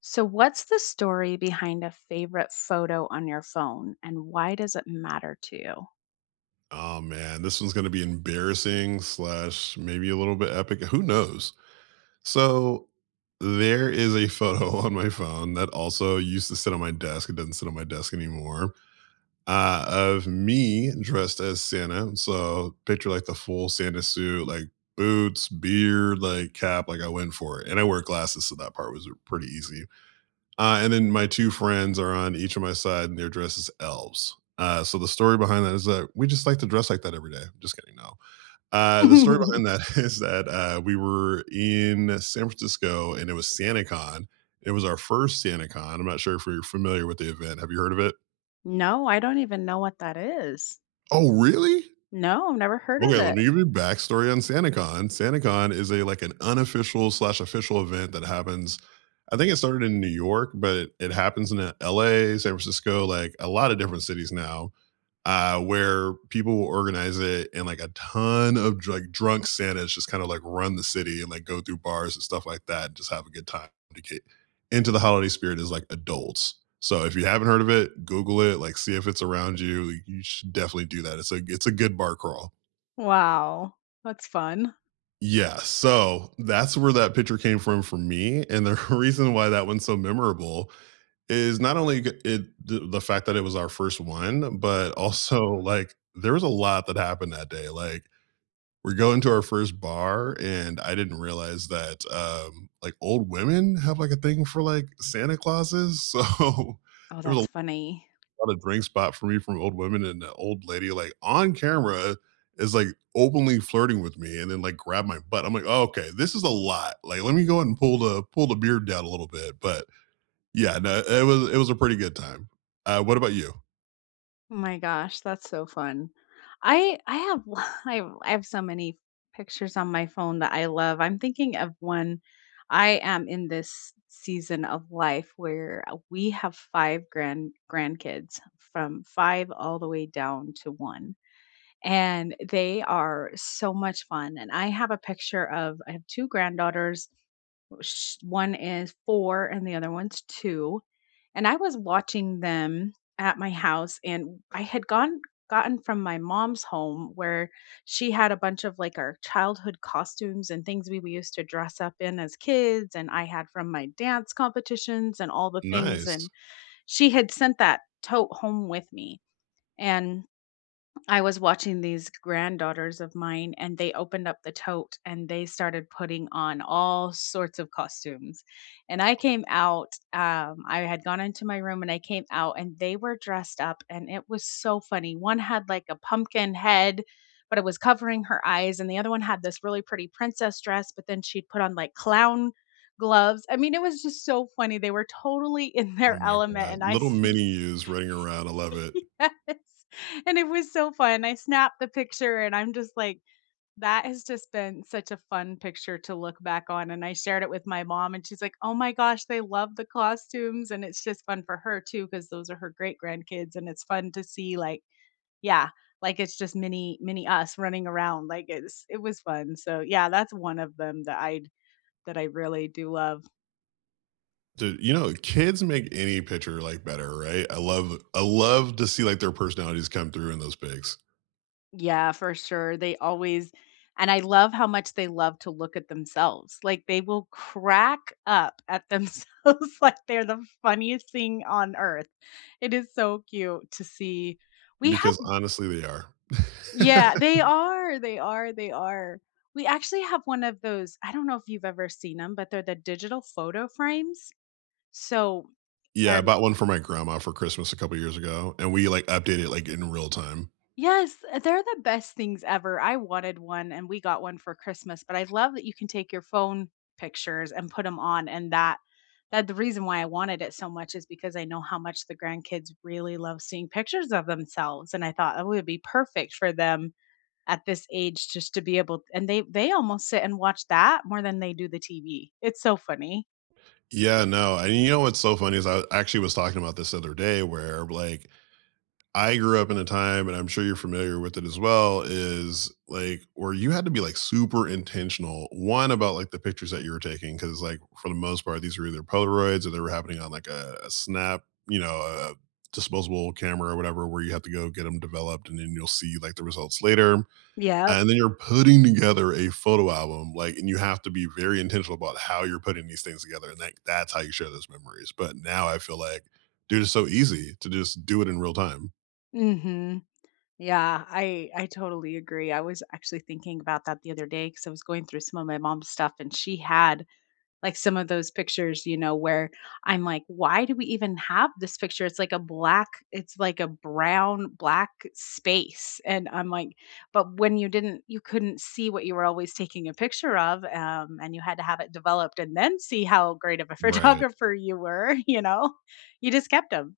So, what's the story behind a favorite photo on your phone and why does it matter to you? Oh man, this one's gonna be embarrassing slash maybe a little bit epic. Who knows? So there is a photo on my phone that also used to sit on my desk. It doesn't sit on my desk anymore. Of me dressed as Santa. So picture like the full Santa suit, like boots, beard, like cap. Like I went for it, and I wear glasses, so that part was pretty easy. And then my two friends are on each of my side, and they're dressed as elves. So the story behind that is that we just like to dress like that every day. Just kidding, no. The story behind that is that we were in San Francisco, and it was SantaCon. It was our first SantaCon. I'm not sure if you're familiar with the event. Have you heard of it? No, I don't even know what that is. Oh, really? No, I've never heard of Okay, let it. me give you backstory on SantaCon. SantaCon is a like an unofficial slash official event that happens. I think it started in New York, but it happens in LA, San Francisco, like a lot of different cities now, where people will organize it and like a ton of like drunk Santas just kind of like run the city and like go through bars and stuff like that and just have a good time to get into the holiday spirit as like adults. So if you haven't heard of it, Google it, like see if it's around you. You should definitely do that. It's a good bar crawl. Wow, that's fun. Yeah, so that's where that picture came from for me, and the reason why that one's so memorable is not only g it the fact that it was our first one, but also, like, there was a lot that happened that day, like, we're going to our first bar, and I didn't realize that, like, old women have, like, a thing for, like, Santa Clauses, so Oh, there was a that's funny. bought a drink spot for me from old women, and the old lady, like, on camera is, like, openly flirting with me and then, like, grab my butt. I'm like, "Oh, okay, this is a lot. Like, let me go ahead and pull the beard down a little bit." But, yeah, no, it was a pretty good time. What about you? Oh my gosh, that's so fun. I have I have so many pictures on my phone that I love. I'm thinking of one. I am in this season of life where we have five grandkids from five all the way down to one. And they are so much fun. And I have a picture of I have two granddaughters sh One is 4 and the other one's 2, and I was watching them at my house, and I had gone gotten from my mom's home where she had a bunch of, like, our childhood costumes and things we used to dress up in as kids, and I had from my dance competitions and all the things, Nice. and she had sent that tote home with me, and I was watching these granddaughters of mine, and they opened up the tote and they started putting on all sorts of costumes. And I came out, I had gone into my room and I came out, and they were dressed up, and it was so funny. One had like a pumpkin head, but it was covering her eyes, and the other one had this really pretty princess dress, but then she'd put on like clown gloves. I mean, it was just so funny. They were totally in Oh their my element, god. and I Little s- mini yous running around, I love it. Yes. And it was so fun. I snapped the picture and I'm just like, that has just been such a fun picture to look back on. And I shared it with my mom and she's like, oh my gosh, they love the costumes. And it's just fun for her too, because those are her great grandkids. And it's fun to see like, yeah, like it's just mini mini us running around. Like it was fun. So yeah, that's one of them that I really do love. Dude, you know, kids make any picture, like, better, right? I love to see, like, their personalities come through in those pics Yeah, for sure. They always and I love how much they love to look at themselves. Like they will crack up at themselves like they're the funniest thing on earth. It is so cute to see. We have because honestly, they are. yeah, they are. They are. They are. We actually have one of those. I don't know if you've ever seen them, but they're the digital photo frames. So Yeah, I they're bought one for my grandma for Christmas a couple years ago, and we, like, updated it, like, in real time. Yes, they're the best things ever. I wanted one and we got one for Christmas, but I love that you can take your phone pictures and put them on and that the reason why I wanted it so much is because I know how much the grandkids really love seeing pictures of themselves and I thought it would be perfect for them at this age just to be able and they almost sit and watch that more than they do the TV. It's so funny. Yeah, no, and you know what's so funny is I actually was talking about this the other day where, like, I grew up in a time, and I'm sure you're familiar with it as well, is, like, where you had to be, like, super intentional, one, about, like, the pictures that you were taking because like, for the most part, these were either Polaroids or they were happening on, like, a Snap, you know, a disposable camera or whatever where you have to go get them developed, and then you'll see, like, the results later. Yep. And then you're putting together a photo album, like, and you have to be very intentional about how you're putting these things together, and, like, that's how you share those memories, but now I feel like, dude, it's so easy to just do it in real time. Mhm. Yeah, I totally agree. I was actually thinking about that the other day because I was going through some of my mom's stuff and she had like some of those pictures, where I'm like, why do we even have this picture? It's like a brown black space. And I'm like, but when you didn't, you couldn't see what you were always taking a picture of, and you had to have it developed and then see how great of a Right. photographer you were. You just kept them.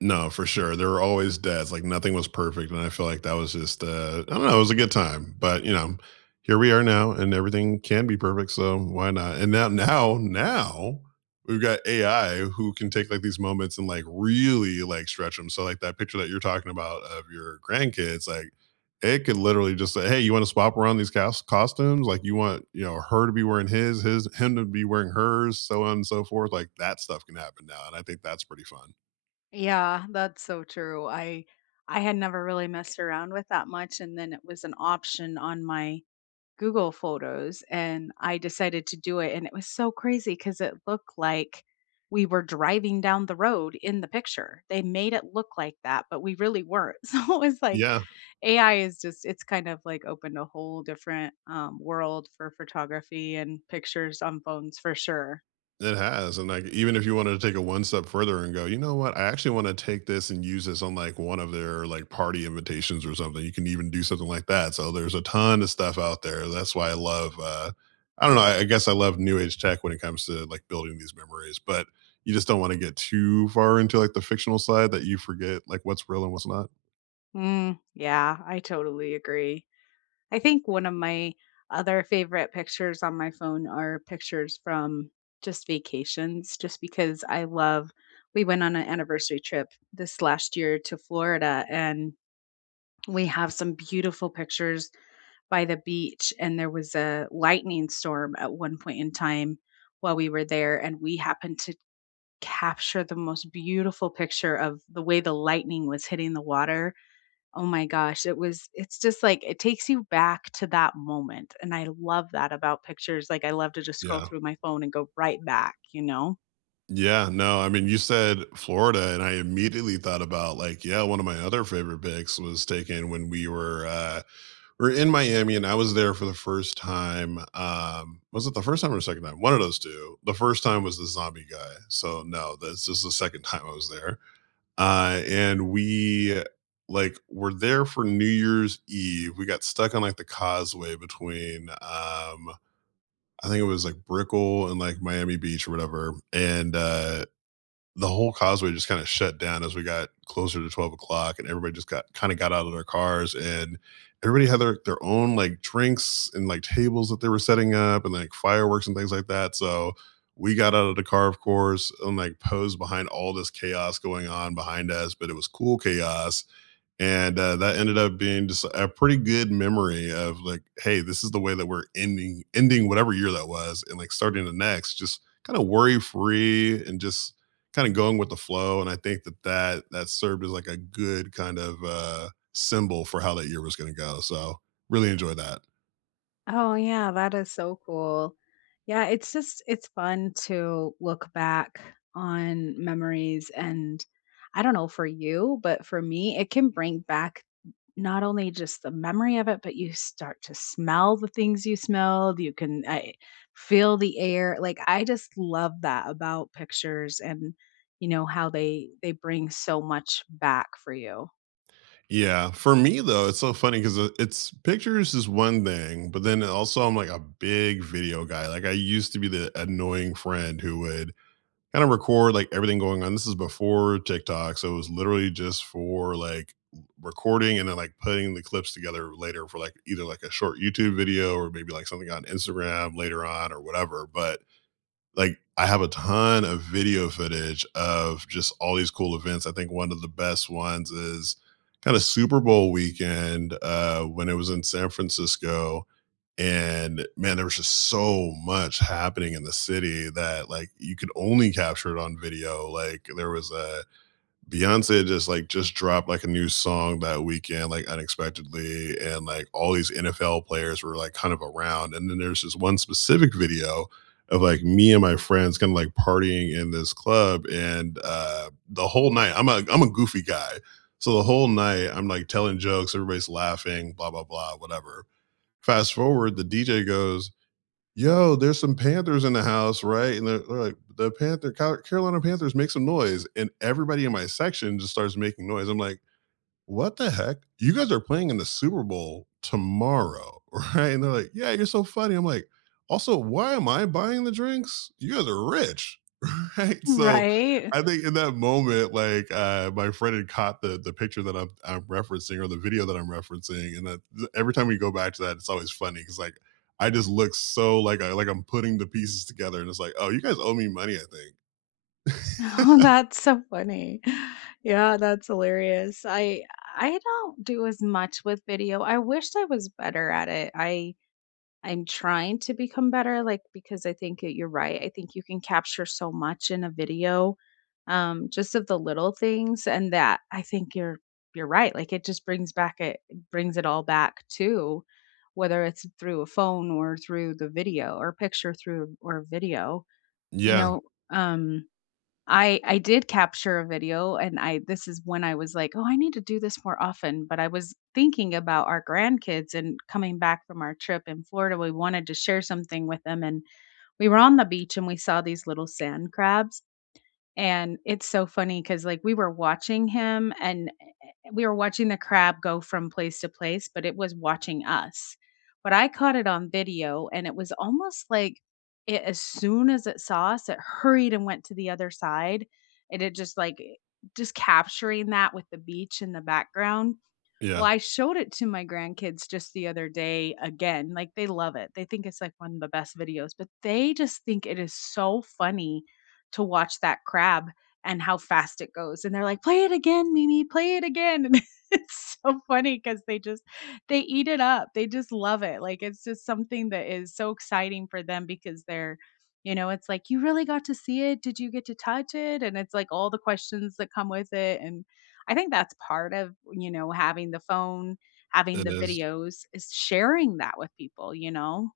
No, for sure. There were always deads, like, nothing was perfect, and I feel like that was just, I don't know, it was a good time, but, you know, here we are now, and everything can be perfect, so why not? And we've got AI who can take, like, these moments and, like, really, like, stretch them. So, like, that picture that you're talking about of your grandkids, like, it could literally just say, "Hey, you wanna swap around these costumes? Like, you want, you know, her to be wearing his, him to be wearing hers, so on and so forth," like, that stuff can happen now, and I think that's pretty fun. Yeah, that's so true. I had never really messed around with that much and then it was an option on my Google Photos and I decided to do it and it was so crazy cuz it looked like we were driving down the road in the picture. They made it look like that, but we really weren't. So it was like Yeah. AI is just it's kind of like opened a whole different world for photography and pictures on phones for sure. It has, and, like, even if you wanted to take it one step further and go, "You know what? I actually wanna take this and use this on, like, one of their, like, party invitations or something," you can even do something like that, so there's a ton of stuff out there, that's why I love, I don't know, I guess I love new age tech when it comes to, like, building these memories, but you just don't wanna get too far into, like, the fictional side that you forget, like, what's real and what's not. Mm, yeah, I totally agree. I think one of my other favorite pictures on my phone are pictures from just vacations, just because I love we went on an anniversary trip this last year to Florida, and we have some beautiful pictures by the beach. And there was a lightning storm at one point in time while we were there, and we happened to capture the most beautiful picture of the way the lightning was hitting the water. Oh my gosh, it's just like it takes you back to that moment, and I love that about pictures, like, I love to just scroll Yeah. through my phone and go right back, you know? Yeah, no, I mean, you said Florida, and I immediately thought about, like, yeah, one of my other favorite picks was taken when we are in Miami and I was there for the first time. Was it the first time or the second time? One of those two. The first time was the zombie guy. So no, this is the second time I was there. And we like were there for New Year's Eve. We got stuck on like the causeway between I think it was like Brickell and like Miami Beach or whatever. And the whole causeway just kind of shut down as we got closer to 12 o'clock and everybody just got kind of got out of their cars and everybody had their, own like drinks and like tables that they were setting up and like fireworks and things like that so we got out of the car of course and like posed behind all this chaos going on behind us but it was cool chaos and that ended up being just a pretty good memory of like hey this is the way that we're ending whatever year that was and like starting the next just kind of worry free and just kind of going with the flow and I think that served as like a good kind of symbol for how that year was going to go so really enjoy that. Oh, yeah, that is so cool. Yeah, it's fun to look back on memories and I don't know for you, but for me, it can bring back not only just the memory of it, but you start to smell the things you smelled. You can I feel the air. Like I just love that about pictures and you know how they bring so much back for you. Yeah, for me though it's so funny because it's pictures is one thing but then also I'm like a big video guy like I used to be the annoying friend who would kind of record like everything going on. This is before TikTok, so it was literally just for like recording and then like putting the clips together later for like either like a short YouTube video or maybe like something on Instagram later on or whatever. But like I have a ton of video footage of just all these cool events. I think one of the best ones is kind of Super Bowl weekend when it was in San Francisco and man there was just so much happening in the city that like you could only capture it on video like there was a Beyonce just just dropped like a new song that weekend like unexpectedly and like all these NFL players were like kind of around and then there's this one specific video of like me and my friends kind of like partying in this club and the whole night I'm a goofy guy so the whole night I'm like telling jokes everybody's laughing blah blah blah whatever. Fast forward, the DJ goes, "Yo, there's some Panthers in the house, right?" And they're like, "The Panther, Carolina Panthers, make some noise!" And everybody in my section just starts making noise. I'm like, what the heck? You guys are playing in the Super Bowl tomorrow, right? And they're like, yeah, you're so funny. I'm like, also, why am I buying the drinks? You guys are rich, right? So Right? I think in that moment, like my friend had caught the picture that I'm referencing or the video that I'm referencing, and every time we go back to that, it's always funny because like I just look so like I'm putting the pieces together, and it's like, oh, you guys owe me money, I think. Oh, that's so funny. Yeah, that's hilarious. I don't do as much with video. I wished I was better at it. I'm trying to become better like because I think that you're right. I think you can capture so much in a video just of the little things and that I think you're right. Like it just brings it all back to whether it's through a phone or through the video or picture through or video. You yeah, know, um I did capture a video and I this is when I was like, "Oh, I need to do this more often," but I was thinking about our grandkids and coming back from our trip in Florida, we wanted to share something with them and we were on the beach and we saw these little sand crabs and it's so funny because, like, we were watching him and we were watching the crab go from place to place, but it was watching us. But I caught it on video, and it was almost like it as soon as it saw us, it hurried and went to the other side, and it just, like, just capturing that with the beach in the background. Well, yeah, I showed it to my grandkids just the other day again. Like they love it. They think it's like one of the best videos, but they just think it is so funny to watch that crab and how fast it goes. And they're like, "Play it again, Mimi, play it again." And it's so funny cuz they eat it up. They just love it. Like it's just something that is so exciting for them because they're, it's like you really got to see it. Did you get to touch it? And it's like all the questions that come with it and I think that's part of, having the phone, having it the is. videos is sharing that with people, you know?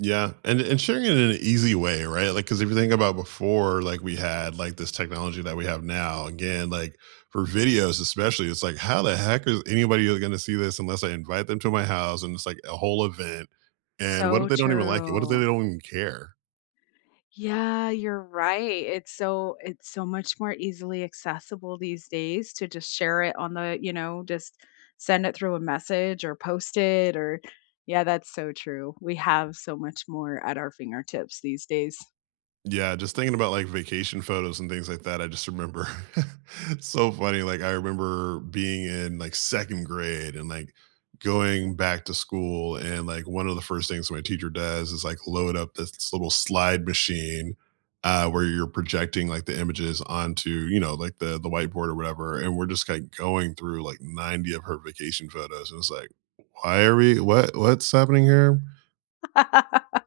Yeah, and sharing it in an easy way, right? Like, because if you think about before, like we had like this technology that we have now. Again, like for videos especially, it's like how the heck is anybody going to see this unless I invite them to my house? And it's like a whole event. And what if So they don't even like it? What if they true. don't even care? Yeah, you're right. It's so much more easily accessible these days to just share it on the, just send it through a message or post it or yeah, that's so true. We have so much more at our fingertips these days. Yeah, just thinking about, like, vacation photos and things like that, I just remember it's so funny, like, I remember being in, like, 2nd grade and, like, going back to school, and, like, one of the first things my teacher does is, like, load up this little slide machine, where you're projecting, like, the images onto, you know, like, the whiteboard or whatever, and we're just, like, going through, like, 90 of her vacation photos, and it's like, "Why are we what what's happening here?"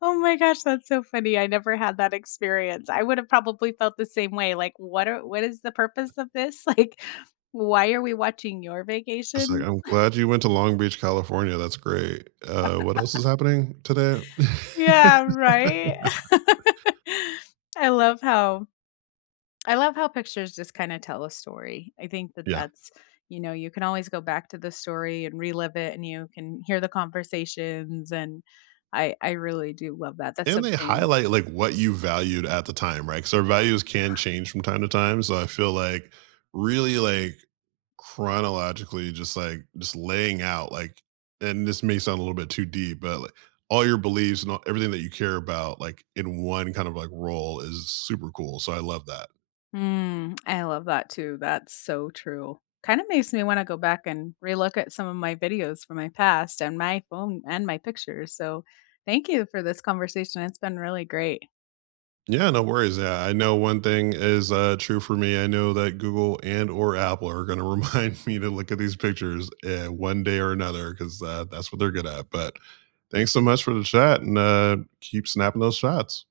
Oh my gosh, that's so funny. I never had that experience. I would have probably felt the same way. Like, what is the purpose of this? Like, why are we watching your It's like, vacation? I'm glad you went to Long Beach, California, that's great. What else is happening today? Yeah, right? I love how I love how pictures just kind of tell a story. I think that Yeah, that's, you know, you can always go back to the story and relive it and you can hear the conversations and I really do love that. That's and they something. highlight, like, what you valued at the time, right? Because our values can change from time to time, so I feel like really, like, chronologically just, like, just laying out, like and this may sound a little bit too deep, but, like, all your beliefs and all everything that you care about, like, in one kind of, like, roll is super cool, so I love that. Mm, I love that too. That's so true. Kind of makes me want to go back and relook at some of my videos from my past and my phone and my pictures. So, thank you for this conversation. It's been really great. Yeah, no worries. Yeah, I know one thing is true for me. I know that Google and or Apple are going to remind me to look at these pictures one day or another because that's what they're good at. But thanks so much for the chat and keep snapping those shots.